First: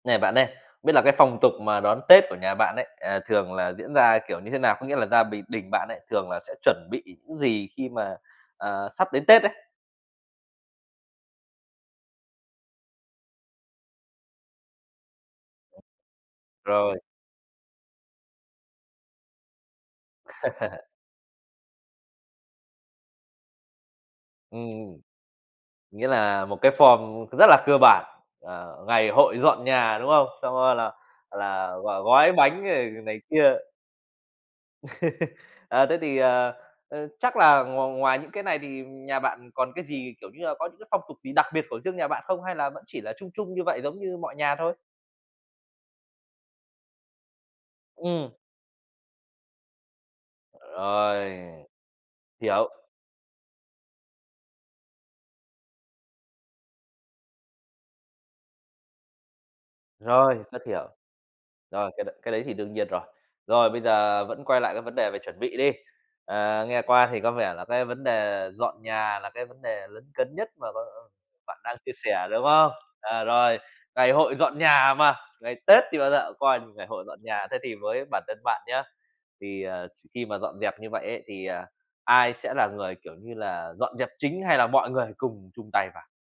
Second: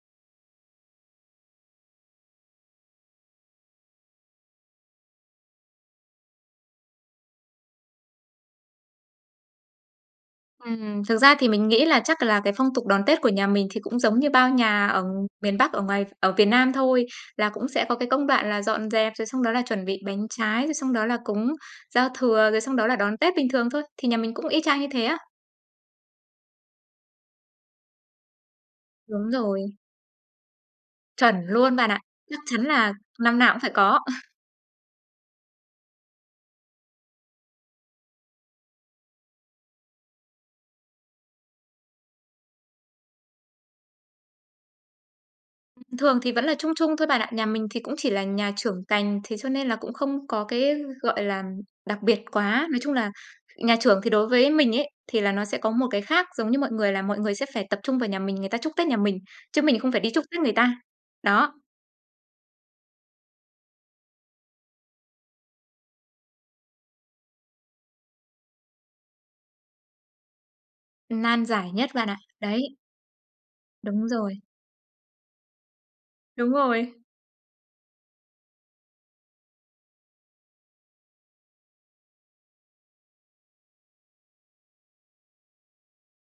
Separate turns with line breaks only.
Nè bạn ơi, biết là cái phong tục mà đón Tết của nhà bạn ấy, à, thường là diễn ra kiểu như thế nào? Có nghĩa là gia bình đình bạn ấy thường là sẽ chuẩn bị những gì khi mà, ờ, sắp đến Tết ấy?
Ừm, ừm, thực ra thì mình nghĩ là chắc là cái phong tục đón Tết của nhà mình thì cũng giống như bao nhà ở miền bắc, ở ngoài ở Việt Nam
Rồi.
thôi, là cũng sẽ có cái công đoạn là dọn dẹp, rồi xong đó là chuẩn bị bánh trái, rồi xong đó là cúng giao thừa, rồi xong đó là đón Tết bình thường thôi. Thì nhà mình cũng y chang như
Ừm.
thế á.
Nghĩa là một cái form cũng rất là cơ bản. Ờ, ngày
Đúng
hội dọn
rồi.
nhà, đúng không? Sau đó rồi là,
Chuẩn
gọi là,
luôn
là
bạn ạ.
gói gói
Chắc chắn
bánh rồi
là
này
năm nào
kia.
cũng phải có.
Ờ, thế thì, ờ, ơ, chắc là ngoài ngoài những cái này thì nhà bạn còn cái gì, kiểu như là, có những cái phong tục gì đặc biệt của riêng nhà bạn không, hay là vẫn chỉ là chung chung như vậy giống như mọi nhà thôi?
Thường thì vẫn là chung chung thôi bạn ạ. Nhà mình thì cũng chỉ là
Ừm.
nhà trưởng cành, thế cho nên là cũng không có cái, gọi
Rồi,
là, đặc biệt
hiểu.
quá. Nói chung là nhà trưởng thì đối với mình ấy, thì là nó sẽ có một cái khác giống như mọi người, là mọi người sẽ phải tập trung vào nhà mình, người ta chúc Tết nhà mình, chứ mình không phải đi chúc Tết
Rồi,
người
rất
ta.
hiểu.
Đó.
Rồi, cái đấy cái đấy thì đương nhiên rồi. Rồi, bây giờ vẫn quay lại cái vấn đề về chuẩn bị đi. Ờ, nghe qua thì có vẻ là cái vấn đề dọn nhà là cái vấn đề lấn cấn nhất mà mà mà
Nan
bạn
giải
đang
nhất
chia
bạn ạ.
sẻ, đúng không?
Đấy.
À, rồi,
Đúng
ngày hội
rồi.
dọn nhà mà, ngày Tết thì, gọi là,
Đúng
coi như ngày
rồi!
hội dọn nhà. Thế thì với bản thân bạn nhá, thì, ờ, khi mà dọn dẹp như vậy ấy thì, ờ, ai sẽ là người, kiểu như là, dọn dẹp chính hay là mọi người cùng chung tay vào?